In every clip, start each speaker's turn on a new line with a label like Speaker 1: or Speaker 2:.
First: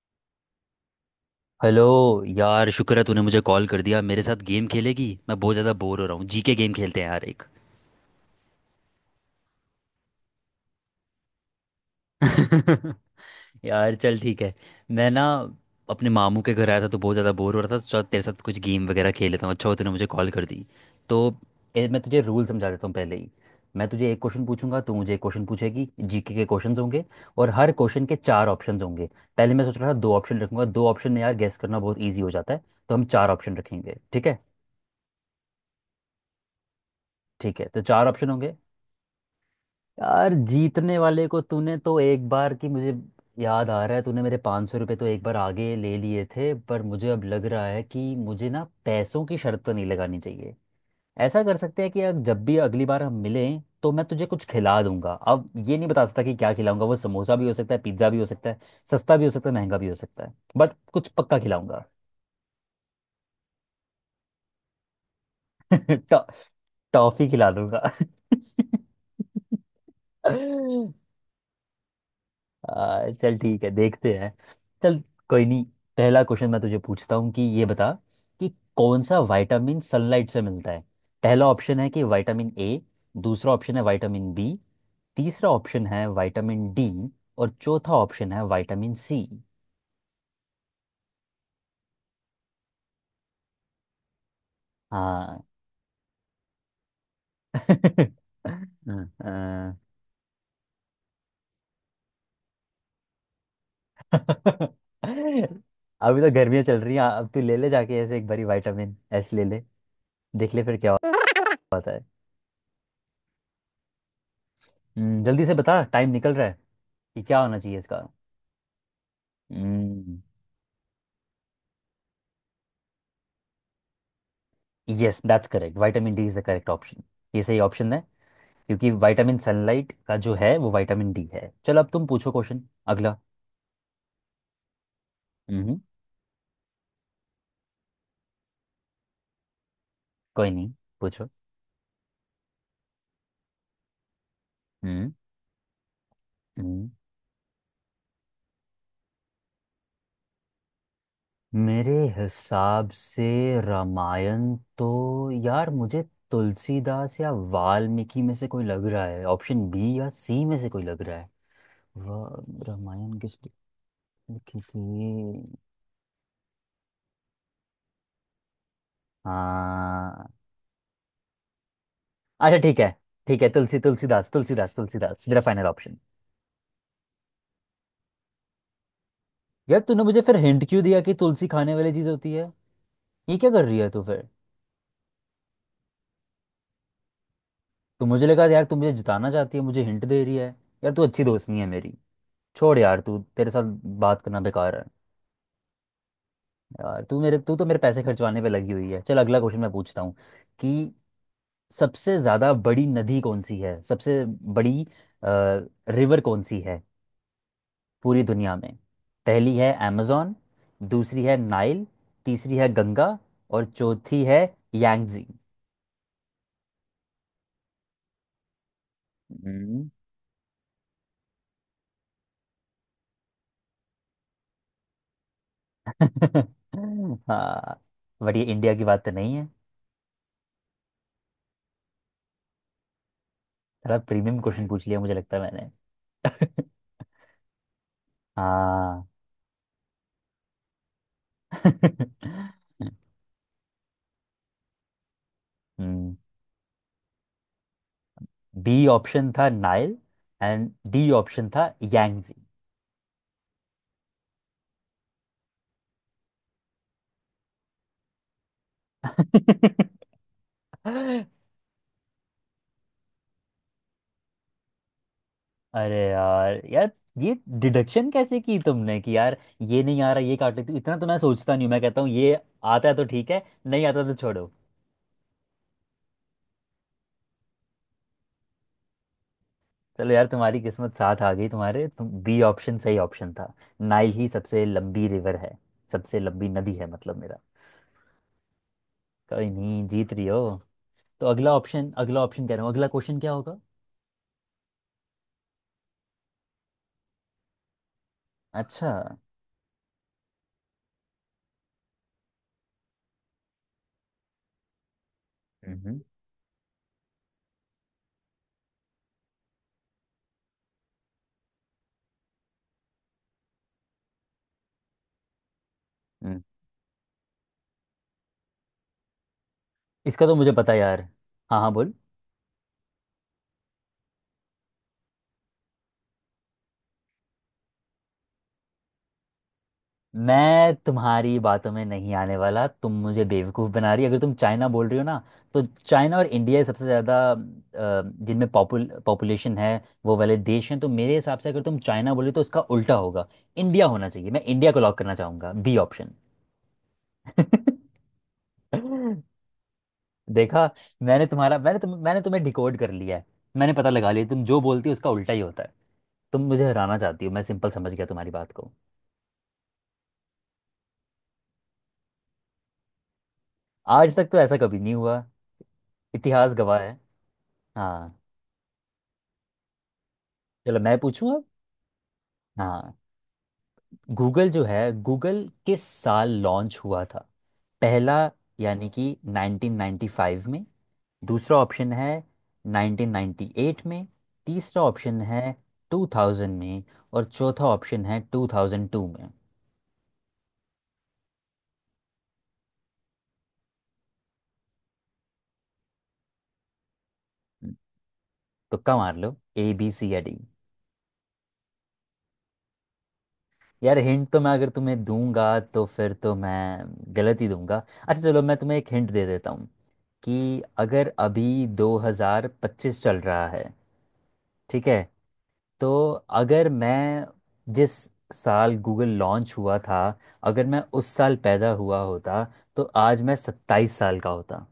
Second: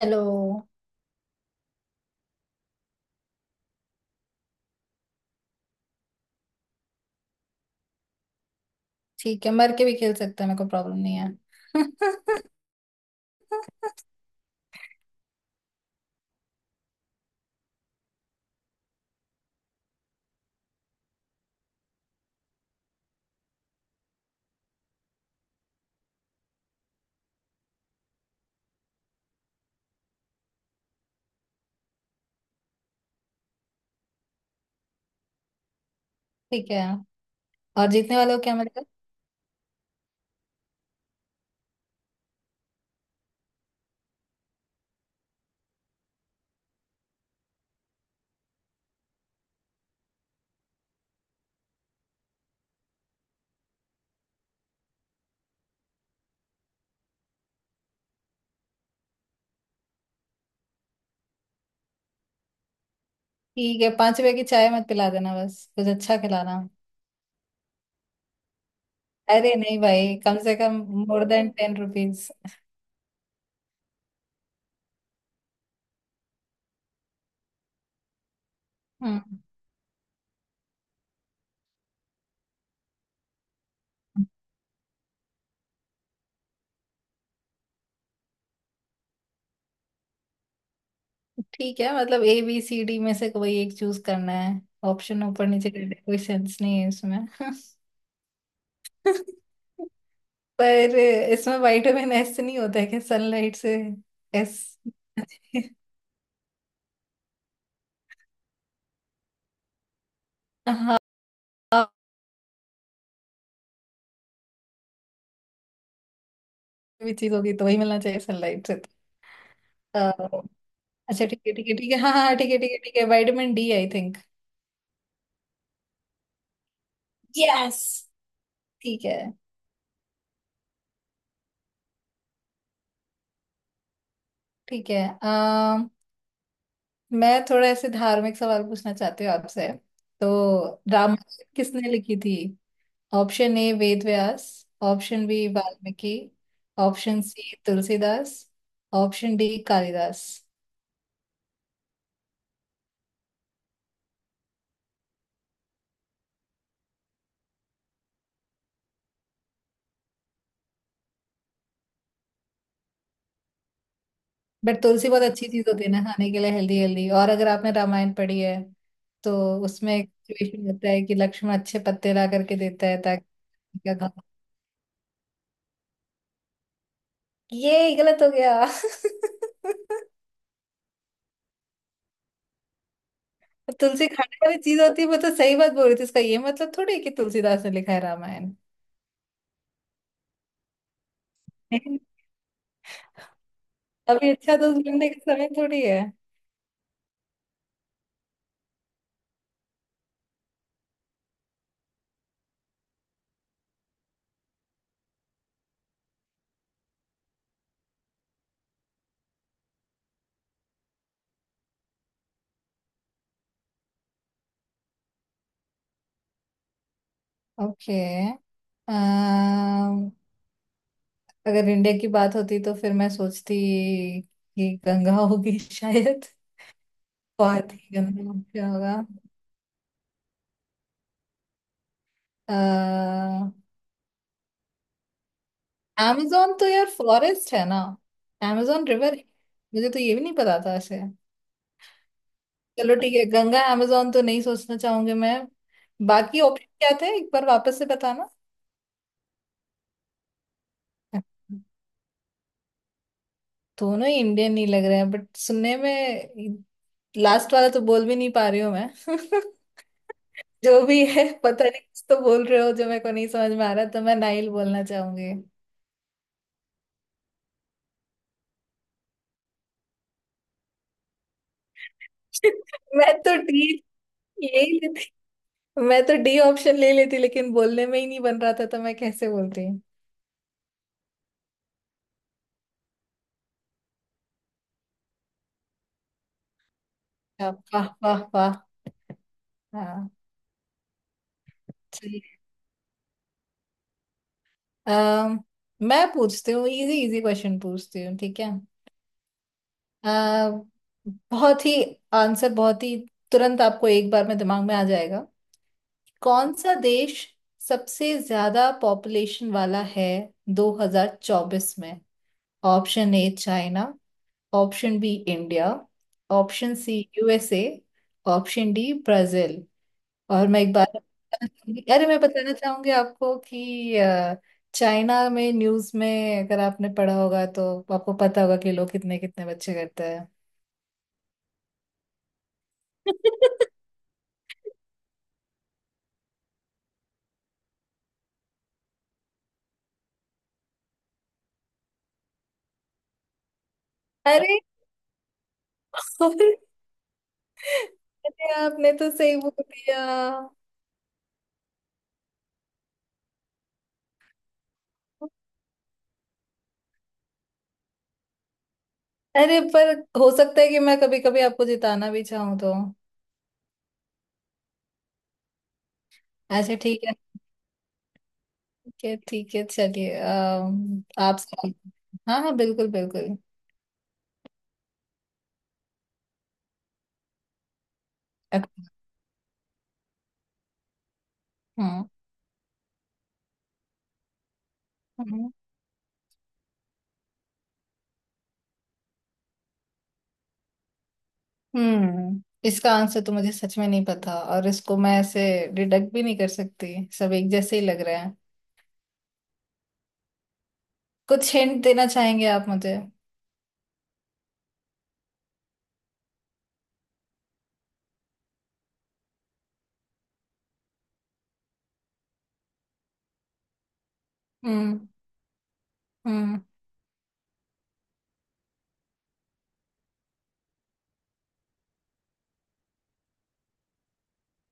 Speaker 1: चलो।
Speaker 2: हेलो। यार शुक्र है तूने मुझे कॉल कर दिया। मेरे साथ गेम खेलेगी? मैं बहुत ज़्यादा बोर हो रहा हूँ। जीके गेम खेलते हैं यार एक।
Speaker 1: ठीक है, मर के भी खेल सकते हैं। मेरे को प्रॉब्लम नहीं है।
Speaker 2: यार चल ठीक है। मैं ना अपने मामू के घर आया था तो बहुत ज़्यादा बोर हो रहा था तो चल तेरे साथ कुछ गेम वगैरह खेल लेता हूँ। अच्छा हो तूने मुझे कॉल कर दी। तो ए, मैं तुझे रूल समझा देता हूँ पहले ही। मैं तुझे एक क्वेश्चन पूछूंगा, तू मुझे एक क्वेश्चन पूछेगी। जीके के क्वेश्चंस होंगे और हर क्वेश्चन के चार ऑप्शंस होंगे। पहले मैं सोच रहा था दो ऑप्शन रखूंगा, दो ऑप्शन में यार गेस करना बहुत ईजी हो जाता है तो हम चार ऑप्शन रखेंगे, ठीक है?
Speaker 1: ठीक है।
Speaker 2: ठीक है तो
Speaker 1: और
Speaker 2: चार
Speaker 1: जीतने
Speaker 2: ऑप्शन
Speaker 1: वाले हो
Speaker 2: होंगे।
Speaker 1: क्या मेरे को?
Speaker 2: यार जीतने वाले को तूने तो एक बार की मुझे याद आ रहा है तूने मेरे 500 सौ रुपये तो एक बार आगे ले लिए थे, पर मुझे अब लग रहा है कि मुझे ना पैसों की शर्त तो नहीं लगानी चाहिए। ऐसा कर सकते हैं कि अब जब भी अगली बार हम मिलें तो मैं तुझे कुछ खिला दूंगा। अब ये नहीं बता सकता कि क्या खिलाऊंगा, वो समोसा भी हो सकता है पिज्ज़ा भी हो सकता है, सस्ता भी हो सकता है महंगा भी हो सकता है, बट कुछ पक्का खिलाऊंगा।
Speaker 1: ठीक है, 5 रुपए की चाय मत पिला देना, बस कुछ अच्छा
Speaker 2: टॉ-
Speaker 1: खिलाना।
Speaker 2: टॉफी खिला दूंगा।
Speaker 1: अरे नहीं भाई, कम से कम मोर देन 10 रुपीज।
Speaker 2: चल ठीक है देखते हैं। चल। कोई नहीं। पहला क्वेश्चन मैं तुझे पूछता हूँ कि ये बता कि कौन सा
Speaker 1: हम्म,
Speaker 2: विटामिन सनलाइट से मिलता है। पहला ऑप्शन है कि विटामिन ए, दूसरा ऑप्शन है विटामिन बी, तीसरा ऑप्शन है विटामिन डी, और चौथा ऑप्शन है विटामिन सी।
Speaker 1: ठीक है, मतलब ए बी सी डी में से कोई एक चूज करना है। ऑप्शन
Speaker 2: हाँ।
Speaker 1: ऊपर नीचे करने का कोई सेंस नहीं है इसमें।
Speaker 2: हाँ।
Speaker 1: पर इसमें वाइटामिन एस से नहीं होता है कि सनलाइट से? एस।
Speaker 2: अभी तो गर्मियाँ चल रही हैं, अब तू ले ले, जाके ऐसे एक बारी विटामिन एस ले ले, देख ले फिर क्या
Speaker 1: हाँ, कोई
Speaker 2: होता है। जल्दी से बता, टाइम निकल रहा है
Speaker 1: भी
Speaker 2: कि
Speaker 1: चीज
Speaker 2: क्या
Speaker 1: होगी
Speaker 2: होना
Speaker 1: तो वही
Speaker 2: चाहिए
Speaker 1: मिलना
Speaker 2: इसका।
Speaker 1: चाहिए सनलाइट से। अ, अच्छा, ठीक है, ठीक है, ठीक है, हाँ हाँ, ठीक है, ठीक है, ठीक है, vitamin D I think.
Speaker 2: Yes that's correct, vitamin D is the correct option. ये सही
Speaker 1: यस।
Speaker 2: ऑप्शन है क्योंकि
Speaker 1: ठीक है,
Speaker 2: विटामिन सनलाइट का जो है वो विटामिन डी है। चलो अब तुम पूछो क्वेश्चन, अगला।
Speaker 1: ठीक है। अ,
Speaker 2: हम्म।
Speaker 1: मैं थोड़ा ऐसे धार्मिक सवाल पूछना चाहती हूँ आपसे। तो
Speaker 2: कोई नहीं। पूछो।
Speaker 1: रामायण किसने लिखी थी? Option A Ved Vyas.
Speaker 2: हम्म।
Speaker 1: Option B Valmiki.
Speaker 2: हम्म।
Speaker 1: Option C Tulsidas. Option D Kalidas.
Speaker 2: मेरे हिसाब से रामायण तो, यार मुझे तुलसीदास या वाल्मीकि में से कोई लग रहा है, ऑप्शन बी या सी में से कोई लग रहा है। रामायण किस लिखी
Speaker 1: बट तुलसी बहुत अच्छी
Speaker 2: थी।
Speaker 1: चीज होती है ना, खाने के लिए हेल्दी हेल्दी। और अगर आपने रामायण पढ़ी है तो उसमें एक
Speaker 2: हाँ।
Speaker 1: सिचुएशन होता है कि लक्ष्मण अच्छे पत्ते ला करके
Speaker 2: अच्छा ठीक है,
Speaker 1: देता है
Speaker 2: ठीक है। तुलसी
Speaker 1: ताकि क्या खा।
Speaker 2: तुलसीदास, तुलसीदास तुलसीदास मेरा फाइनल ऑप्शन।
Speaker 1: ये गलत हो गया।
Speaker 2: यार तूने मुझे फिर हिंट क्यों दिया कि तुलसी खाने वाली चीज होती है? ये क्या कर रही है तू
Speaker 1: तुलसी
Speaker 2: फिर?
Speaker 1: खाने वाली चीज होती है, मैं तो सही बात बोल रही थी। इसका ये मतलब थोड़ी है कि तुलसीदास ने लिखा है
Speaker 2: तू मुझे लगा
Speaker 1: रामायण।
Speaker 2: यार तू मुझे जिताना चाहती है, मुझे हिंट दे रही है। यार तू अच्छी दोस्त नहीं है मेरी।
Speaker 1: नहीं।
Speaker 2: छोड़ यार, तू तेरे साथ बात
Speaker 1: अभी
Speaker 2: करना
Speaker 1: अच्छा
Speaker 2: बेकार
Speaker 1: दोस्त
Speaker 2: है।
Speaker 1: बनने का समय थोड़ी है।
Speaker 2: यार तू तो मेरे पैसे खर्चवाने पे लगी हुई है। चल अगला क्वेश्चन मैं पूछता हूँ कि सबसे ज्यादा बड़ी नदी कौन सी है, सबसे बड़ी रिवर कौन सी है पूरी दुनिया में। पहली है amazon, दूसरी है नाइल, तीसरी है गंगा, और चौथी है यांगजी।
Speaker 1: ओके।
Speaker 2: हम्म,
Speaker 1: अगर इंडिया की बात होती तो फिर मैं सोचती कि गंगा होगी शायद। बहुत
Speaker 2: हाँ,
Speaker 1: ही गंदा
Speaker 2: बट ये
Speaker 1: क्या
Speaker 2: इंडिया की
Speaker 1: होगा।
Speaker 2: बात तो नहीं है।
Speaker 1: amazon।
Speaker 2: थोड़ा प्रीमियम क्वेश्चन पूछ लिया मुझे लगता है मैंने।
Speaker 1: तो यार फॉरेस्ट है ना। amazon
Speaker 2: हाँ।
Speaker 1: रिवर है। मुझे तो ये भी नहीं पता था ऐसे। चलो ठीक है, गंगा amazon तो नहीं सोचना चाहूंगी मैं।
Speaker 2: हम्म
Speaker 1: बाकी ऑप्शन क्या थे, एक बार वापस से बताना?
Speaker 2: बी ऑप्शन था नाइल, एंड डी ऑप्शन था यांगजी।
Speaker 1: दोनों ही इंडियन नहीं लग रहे हैं बट सुनने में। लास्ट वाला तो बोल भी नहीं पा रही हूँ मैं। जो भी है पता नहीं, कुछ तो बोल रहे हो जो मेरे को नहीं समझ में आ रहा, तो मैं नाइल बोलना चाहूंगी।
Speaker 2: अरे यार यार, ये डिडक्शन कैसे की तुमने कि यार ये नहीं आ रहा ये काट लेती हूँ? इतना तो मैं सोचता नहीं हूँ। मैं कहता हूँ ये आता है तो
Speaker 1: मैं
Speaker 2: ठीक
Speaker 1: तो
Speaker 2: है,
Speaker 1: ठीक।
Speaker 2: नहीं आता तो छोड़ो।
Speaker 1: यही, मैं तो डी ऑप्शन ले लेती लेकिन बोलने में ही नहीं बन रहा था तो मैं कैसे बोलती।
Speaker 2: चलो यार, तुम्हारी किस्मत साथ आ गई तुम बी ऑप्शन सही ऑप्शन था। नाइल ही सबसे लंबी रिवर है, सबसे लंबी नदी है मतलब मेरा।
Speaker 1: अच्छा, वाह वाह वाह।
Speaker 2: कोई नहीं,
Speaker 1: हाँ।
Speaker 2: जीत रही हो। तो अगला ऑप्शन, अगला
Speaker 1: चलिए,
Speaker 2: ऑप्शन, कह रहा हूँ अगला क्वेश्चन क्या होगा।
Speaker 1: अम, मैं पूछती हूँ, इजी इजी क्वेश्चन पूछती हूँ, ठीक है?
Speaker 2: अच्छा।
Speaker 1: आ, बहुत ही आंसर, बहुत ही तुरंत आपको एक बार में दिमाग में आ जाएगा।
Speaker 2: हम्म। हम्म।
Speaker 1: कौन सा देश सबसे ज्यादा पॉपुलेशन वाला है 2024 में? Option A China. Option B India.
Speaker 2: हम्म।
Speaker 1: Option C USA. Option D Brazil.
Speaker 2: इसका तो
Speaker 1: और
Speaker 2: मुझे
Speaker 1: मैं
Speaker 2: पता
Speaker 1: एक
Speaker 2: है
Speaker 1: बार।
Speaker 2: यार। हाँ हाँ बोल।
Speaker 1: अरे, मैं बताना चाहूंगी आपको कि चाइना में न्यूज़ में अगर आपने पढ़ा होगा तो आपको पता होगा कि लोग कितने कितने बच्चे करते हैं।
Speaker 2: मैं तुम्हारी बातों में नहीं आने वाला, तुम मुझे बेवकूफ़ बना रही हो। अगर तुम चाइना बोल रही हो ना तो चाइना और इंडिया ही सबसे ज़्यादा, जिनमें पॉपुलेशन है वो वाले देश हैं। तो मेरे हिसाब से अगर तुम चाइना बोले तो उसका उल्टा होगा, इंडिया होना चाहिए। मैं
Speaker 1: अरे
Speaker 2: इंडिया को लॉक करना चाहूंगा, बी ऑप्शन।
Speaker 1: और- अरे, आपने तो सही बोल दिया।
Speaker 2: देखा, मैंने तुम्हें डिकोड कर लिया है। मैंने पता लगा लिया तुम जो बोलती हो उसका उल्टा ही होता है। तुम मुझे हराना चाहती हो, मैं सिंपल समझ गया तुम्हारी बात को।
Speaker 1: अरे पर हो सकता है कि मैं कभी कभी आपको जिताना भी चाहूँ तो।
Speaker 2: आज तक तो ऐसा कभी नहीं हुआ, इतिहास
Speaker 1: अच्छा,
Speaker 2: गवाह है।
Speaker 1: ठीक है,
Speaker 2: हाँ।
Speaker 1: ठीक है, ठीक है, चलिए।
Speaker 2: चलो मैं पूछूं
Speaker 1: आप
Speaker 2: अब।
Speaker 1: सवाल- हाँ हाँ, बिल्कुल
Speaker 2: हाँ।
Speaker 1: बिल्कुल।
Speaker 2: गूगल जो है, गूगल किस साल लॉन्च हुआ था? पहला,
Speaker 1: अ-
Speaker 2: यानी कि 1995 में, दूसरा ऑप्शन
Speaker 1: हाँ
Speaker 2: है 1998 में, तीसरा ऑप्शन
Speaker 1: हाँ।
Speaker 2: है 2000 में, और चौथा ऑप्शन है 2002 में।
Speaker 1: हम्म इसका आंसर तो मुझे सच में नहीं पता और इसको मैं ऐसे डिडक्ट भी नहीं कर सकती, सब एक जैसे ही लग रहे हैं।
Speaker 2: तुक्का मार लो, ए बी सी या डी।
Speaker 1: कुछ हिंट देना चाहेंगे आप मुझे?
Speaker 2: यार हिंट तो मैं अगर तुम्हें दूंगा तो फिर तो मैं गलत ही दूंगा। अच्छा चलो मैं तुम्हें एक हिंट दे देता हूँ कि अगर अभी 2025 चल रहा है, ठीक है,
Speaker 1: हम्म
Speaker 2: तो
Speaker 1: हम्म।
Speaker 2: अगर मैं जिस साल गूगल लॉन्च हुआ था अगर मैं उस साल पैदा हुआ होता तो आज मैं 27 साल का होता।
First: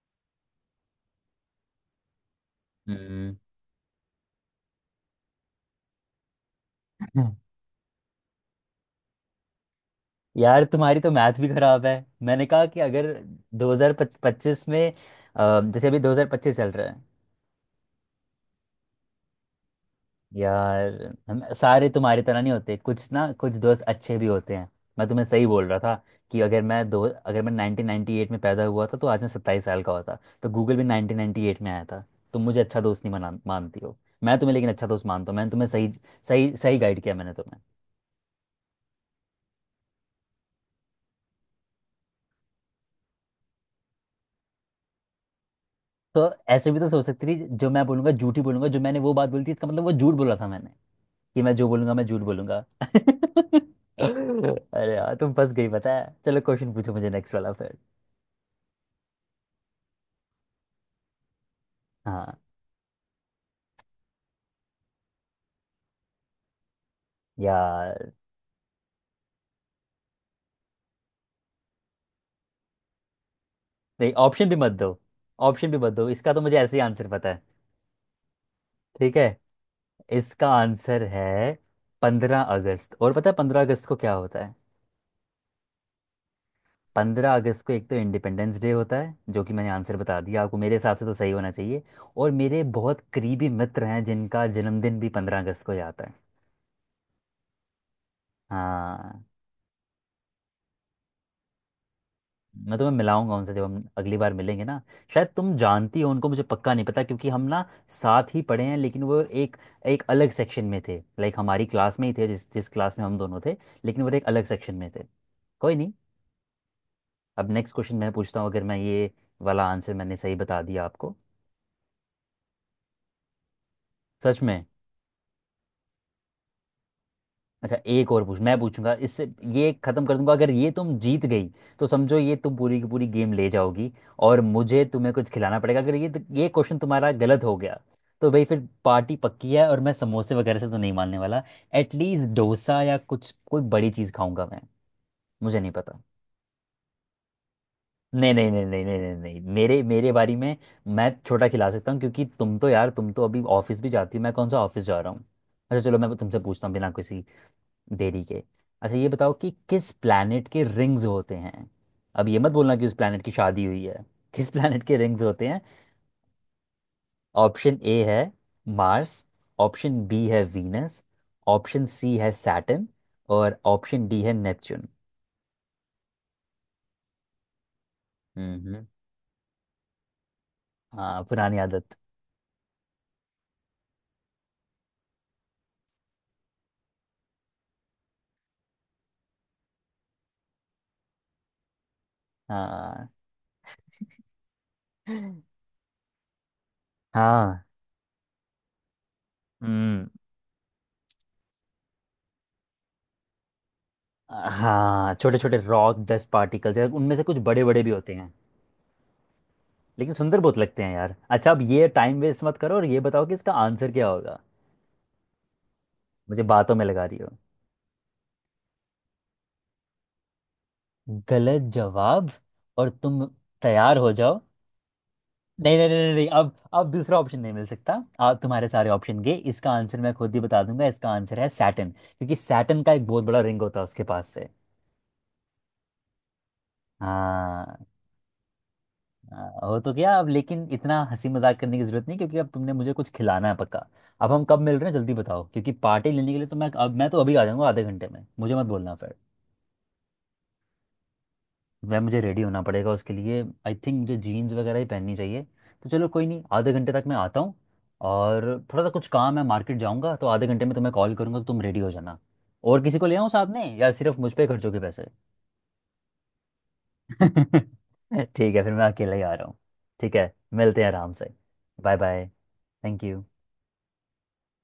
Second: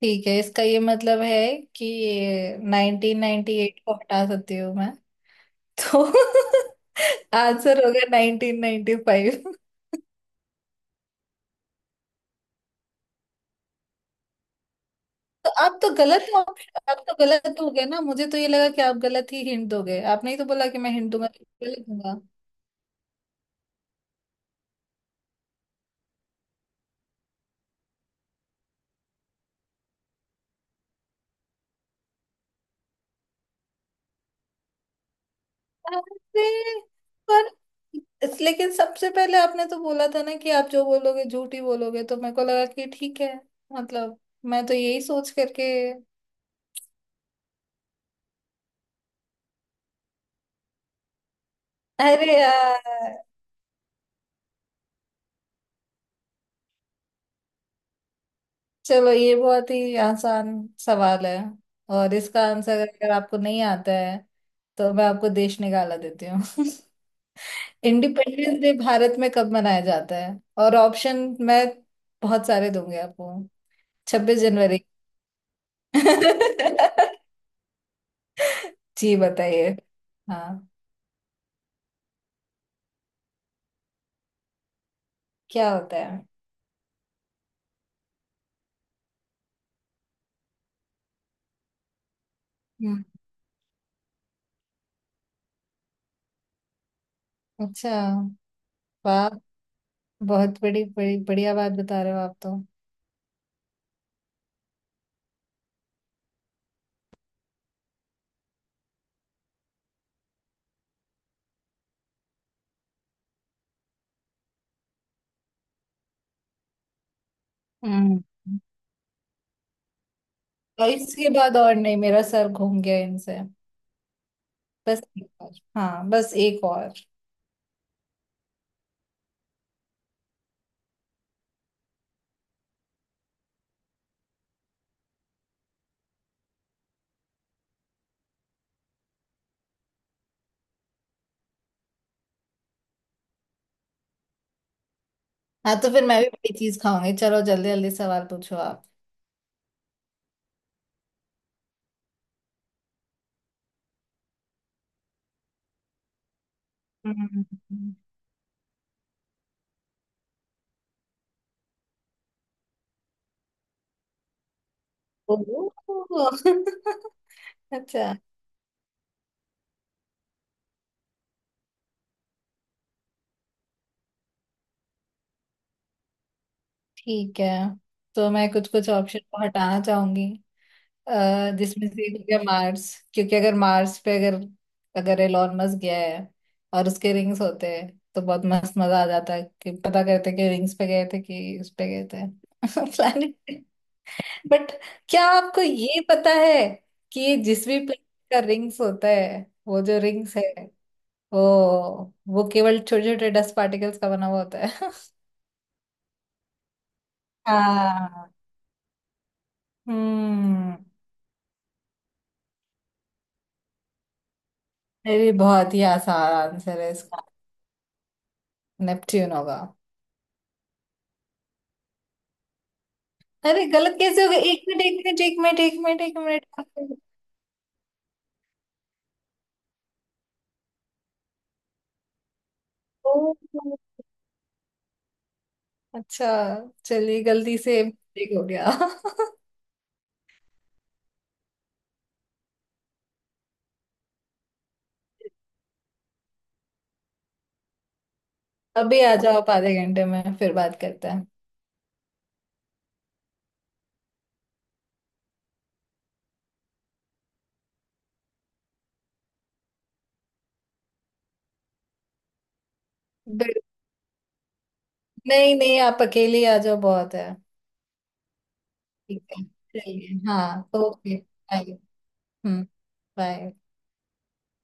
Speaker 1: ठीक है, इसका ये मतलब है कि
Speaker 2: हम्म।
Speaker 1: 1998 को हटा सकती हूँ मैं। तो आंसर होगा 1995।
Speaker 2: यार तुम्हारी तो मैथ भी खराब है। मैंने कहा कि अगर 2025 में,
Speaker 1: तो आप
Speaker 2: जैसे
Speaker 1: तो
Speaker 2: अभी
Speaker 1: गलत हो,
Speaker 2: 2025 चल रहा है।
Speaker 1: आप तो गलत हो गए ना। मुझे तो ये लगा कि आप गलत ही हिंट दोगे। आपने ही तो बोला कि मैं
Speaker 2: यार
Speaker 1: हिंट दूंगा
Speaker 2: हम
Speaker 1: तो गलत
Speaker 2: सारे
Speaker 1: दूंगा।
Speaker 2: तुम्हारी तरह नहीं होते, कुछ ना कुछ दोस्त अच्छे भी होते हैं। मैं तुम्हें सही बोल रहा था कि अगर मैं 1998 में पैदा हुआ था तो आज मैं 27 साल का होता। तो गूगल भी 1998 में आया था। तुम मुझे अच्छा दोस्त नहीं मना मानती हो, मैं तुम्हें लेकिन अच्छा दोस्त मानता हूँ। मैंने तुम्हें सही
Speaker 1: अरे
Speaker 2: सही सही गाइड किया मैंने
Speaker 1: पर
Speaker 2: तुम्हें।
Speaker 1: लेकिन सबसे पहले आपने तो बोला था ना कि आप जो बोलोगे झूठ ही बोलोगे, तो मेरे को लगा कि ठीक है। मतलब मैं तो यही सोच करके।
Speaker 2: तो ऐसे भी तो सोच सकती थी जो मैं बोलूंगा झूठ ही बोलूंगा, जो मैंने वो बात बोली थी इसका मतलब वो झूठ बोला था मैंने, कि मैं जो बोलूंगा मैं झूठ
Speaker 1: अरे
Speaker 2: बोलूंगा।
Speaker 1: यार।
Speaker 2: अरे यार तुम फंस गई पता है। चलो क्वेश्चन पूछो मुझे नेक्स्ट वाला फिर।
Speaker 1: चलो, ये बहुत ही आसान सवाल है। और
Speaker 2: हाँ।
Speaker 1: इसका आंसर अगर आपको नहीं आता है तो मैं आपको देश निकाला देती हूँ।
Speaker 2: यार
Speaker 1: इंडिपेंडेंस डे भारत में कब मनाया जाता है? और ऑप्शन मैं बहुत सारे दूंगी आपको।
Speaker 2: नहीं,
Speaker 1: छब्बीस
Speaker 2: ऑप्शन भी मत
Speaker 1: जनवरी
Speaker 2: दो, ऑप्शन भी मत दो, इसका तो मुझे ऐसे ही आंसर पता है।
Speaker 1: जी,
Speaker 2: ठीक है,
Speaker 1: बताइए।
Speaker 2: इसका
Speaker 1: हाँ,
Speaker 2: आंसर है 15 अगस्त। और पता है 15 अगस्त को क्या होता है?
Speaker 1: क्या होता है?
Speaker 2: 15 अगस्त को एक तो इंडिपेंडेंस डे होता है जो कि मैंने आंसर बता दिया आपको, मेरे हिसाब से तो सही होना चाहिए। और मेरे बहुत
Speaker 1: हम्म।
Speaker 2: करीबी मित्र हैं जिनका जन्मदिन भी 15 अगस्त को ही आता है।
Speaker 1: अच्छा।
Speaker 2: हाँ।
Speaker 1: वाह। बहुत बड़ी बड़ी बढ़िया बात बता रहे हो आप तो।
Speaker 2: मैं तुम्हें मिलाऊंगा उनसे जब हम अगली बार मिलेंगे ना। शायद तुम जानती हो उनको, मुझे पक्का नहीं पता, क्योंकि हम ना साथ ही पढ़े हैं लेकिन वो एक एक अलग सेक्शन में थे, लाइक हमारी क्लास में ही थे जिस जिस क्लास में हम दोनों थे लेकिन वो एक अलग सेक्शन में थे। कोई नहीं। अब नेक्स्ट क्वेश्चन मैं
Speaker 1: हम्म।
Speaker 2: पूछता हूँ, अगर मैं ये वाला आंसर मैंने सही बता दिया
Speaker 1: और
Speaker 2: आपको।
Speaker 1: इसके बाद और नहीं, मेरा सर घूम गया इनसे।
Speaker 2: सच में।
Speaker 1: बस एक और। हाँ, बस एक और।
Speaker 2: अच्छा, एक और पूछ, मैं पूछूंगा, इससे ये खत्म कर दूंगा। अगर ये तुम जीत गई तो समझो ये तुम पूरी की पूरी गेम ले जाओगी और मुझे तुम्हें कुछ खिलाना पड़ेगा। अगर ये, ये क्वेश्चन तुम्हारा गलत हो गया तो भाई फिर पार्टी पक्की है, और मैं समोसे वगैरह से तो नहीं मानने वाला, एटलीस्ट डोसा या कुछ कोई बड़ी चीज़ खाऊंगा मैं। मुझे नहीं
Speaker 1: हाँ तो
Speaker 2: पता।
Speaker 1: फिर मैं भी बड़ी चीज खाऊंगी, चलो जल्दी जल्दी सवाल
Speaker 2: नहीं नहीं
Speaker 1: पूछो
Speaker 2: नहीं
Speaker 1: आप।
Speaker 2: नहीं नहीं नहीं नहीं, मेरे मेरे बारी में मैं छोटा खिला सकता हूँ क्योंकि तुम तो यार, तुम तो अभी ऑफिस भी जाती हो, मैं कौन सा ऑफिस जा रहा हूँ। अच्छा चलो मैं तुमसे पूछता हूँ बिना किसी
Speaker 1: हम्म।
Speaker 2: देरी के। अच्छा ये बताओ कि किस प्लैनेट के रिंग्स होते हैं? अब ये मत बोलना कि उस प्लैनेट की शादी हुई है। किस प्लैनेट के रिंग्स होते हैं?
Speaker 1: ओह।
Speaker 2: ऑप्शन ए
Speaker 1: अच्छा,
Speaker 2: है मार्स, ऑप्शन बी है वीनस, ऑप्शन सी है सैटर्न, और ऑप्शन डी है नेपच्यून।
Speaker 1: ठीक है। तो मैं कुछ
Speaker 2: हम्म।
Speaker 1: कुछ ऑप्शन को हटाना चाहूंगी।
Speaker 2: हाँ, पुरानी
Speaker 1: जिसमें
Speaker 2: आदत।
Speaker 1: से एक हो गया मार्स। क्योंकि अगर मार्स पे अगर अगर एलॉन मस्क गया है और उसके रिंग्स होते हैं, तो बहुत मस्त मजा आ जाता है कि पता करते कि रिंग्स पे गए थे कि उस पे गए थे।
Speaker 2: हाँ।
Speaker 1: प्लैनेट पे। बट क्या आपको ये पता है कि ये
Speaker 2: हाँ।
Speaker 1: जिस भी प्लैनेट का रिंग्स होता है, वो जो
Speaker 2: हम्म।
Speaker 1: रिंग्स है, वो वो केवल छोटे छोटे डस्ट पार्टिकल्स का बना हुआ होता है।
Speaker 2: हाँ, छोटे छोटे रॉक डस्ट पार्टिकल्स, उनमें से कुछ बड़े बड़े भी होते
Speaker 1: हाँ।
Speaker 2: हैं लेकिन सुंदर बहुत
Speaker 1: हम्म।
Speaker 2: लगते हैं यार। अच्छा अब ये टाइम वेस्ट मत करो और ये बताओ कि इसका आंसर क्या होगा।
Speaker 1: अरे बहुत ही आसान
Speaker 2: मुझे बातों
Speaker 1: आंसर
Speaker 2: में
Speaker 1: है
Speaker 2: लगा रही
Speaker 1: इसका।
Speaker 2: हो।
Speaker 1: नेपच्यून होगा।
Speaker 2: गलत जवाब। और तुम
Speaker 1: अरे
Speaker 2: तैयार
Speaker 1: गलत
Speaker 2: हो
Speaker 1: कैसे हो गया?
Speaker 2: जाओ।
Speaker 1: एक मिनट एक मिनट एक मिनट
Speaker 2: नहीं
Speaker 1: एक
Speaker 2: नहीं नहीं
Speaker 1: मिनट
Speaker 2: नहीं
Speaker 1: एक
Speaker 2: नहीं, अब
Speaker 1: मिनट।
Speaker 2: दूसरा ऑप्शन नहीं मिल सकता। आप तुम्हारे सारे ऑप्शन गए। इसका आंसर मैं खुद ही बता दूंगा, इसका आंसर है सैटन क्योंकि सैटन का एक बहुत
Speaker 1: ओ।
Speaker 2: बड़ा रिंग होता है उसके पास से।
Speaker 1: अच्छा। चलिए, गलती से
Speaker 2: हाँ।
Speaker 1: मिस्टेक हो गया।
Speaker 2: हाँ, हो तो गया अब, लेकिन इतना हंसी मजाक करने की जरूरत नहीं क्योंकि अब तुमने मुझे कुछ खिलाना है पक्का। अब हम कब मिल रहे हैं जल्दी बताओ क्योंकि पार्टी लेने के लिए तो मैं अब, मैं तो अभी आ जाऊंगा आधे घंटे में मुझे मत बोलना।
Speaker 1: अभी आ जाओ आप, आधे घंटे में फिर बात करते हैं।
Speaker 2: वह, मुझे रेडी होना पड़ेगा उसके लिए, आई थिंक मुझे जीन्स वगैरह ही पहननी चाहिए। तो चलो कोई नहीं, आधे घंटे तक मैं आता हूँ। और थोड़ा सा कुछ काम है, मार्केट जाऊँगा, तो आधे घंटे में तुम्हें कॉल करूँगा तो तुम रेडी हो जाना। और किसी को ले आऊँ साथ
Speaker 1: बिल-
Speaker 2: में या सिर्फ मुझ पे खर्च होगे पैसे?
Speaker 1: नहीं नहीं, आप अकेले ही आ जाओ, बहुत है।
Speaker 2: ठीक है फिर मैं अकेला ही
Speaker 1: ठीक
Speaker 2: आ
Speaker 1: है,
Speaker 2: रहा हूँ।
Speaker 1: चलिए।
Speaker 2: ठीक है
Speaker 1: हाँ,
Speaker 2: मिलते हैं आराम
Speaker 1: ओके,
Speaker 2: से।
Speaker 1: Bye.
Speaker 2: Bye bye.
Speaker 1: Hmm.
Speaker 2: Thank you.
Speaker 1: Bye.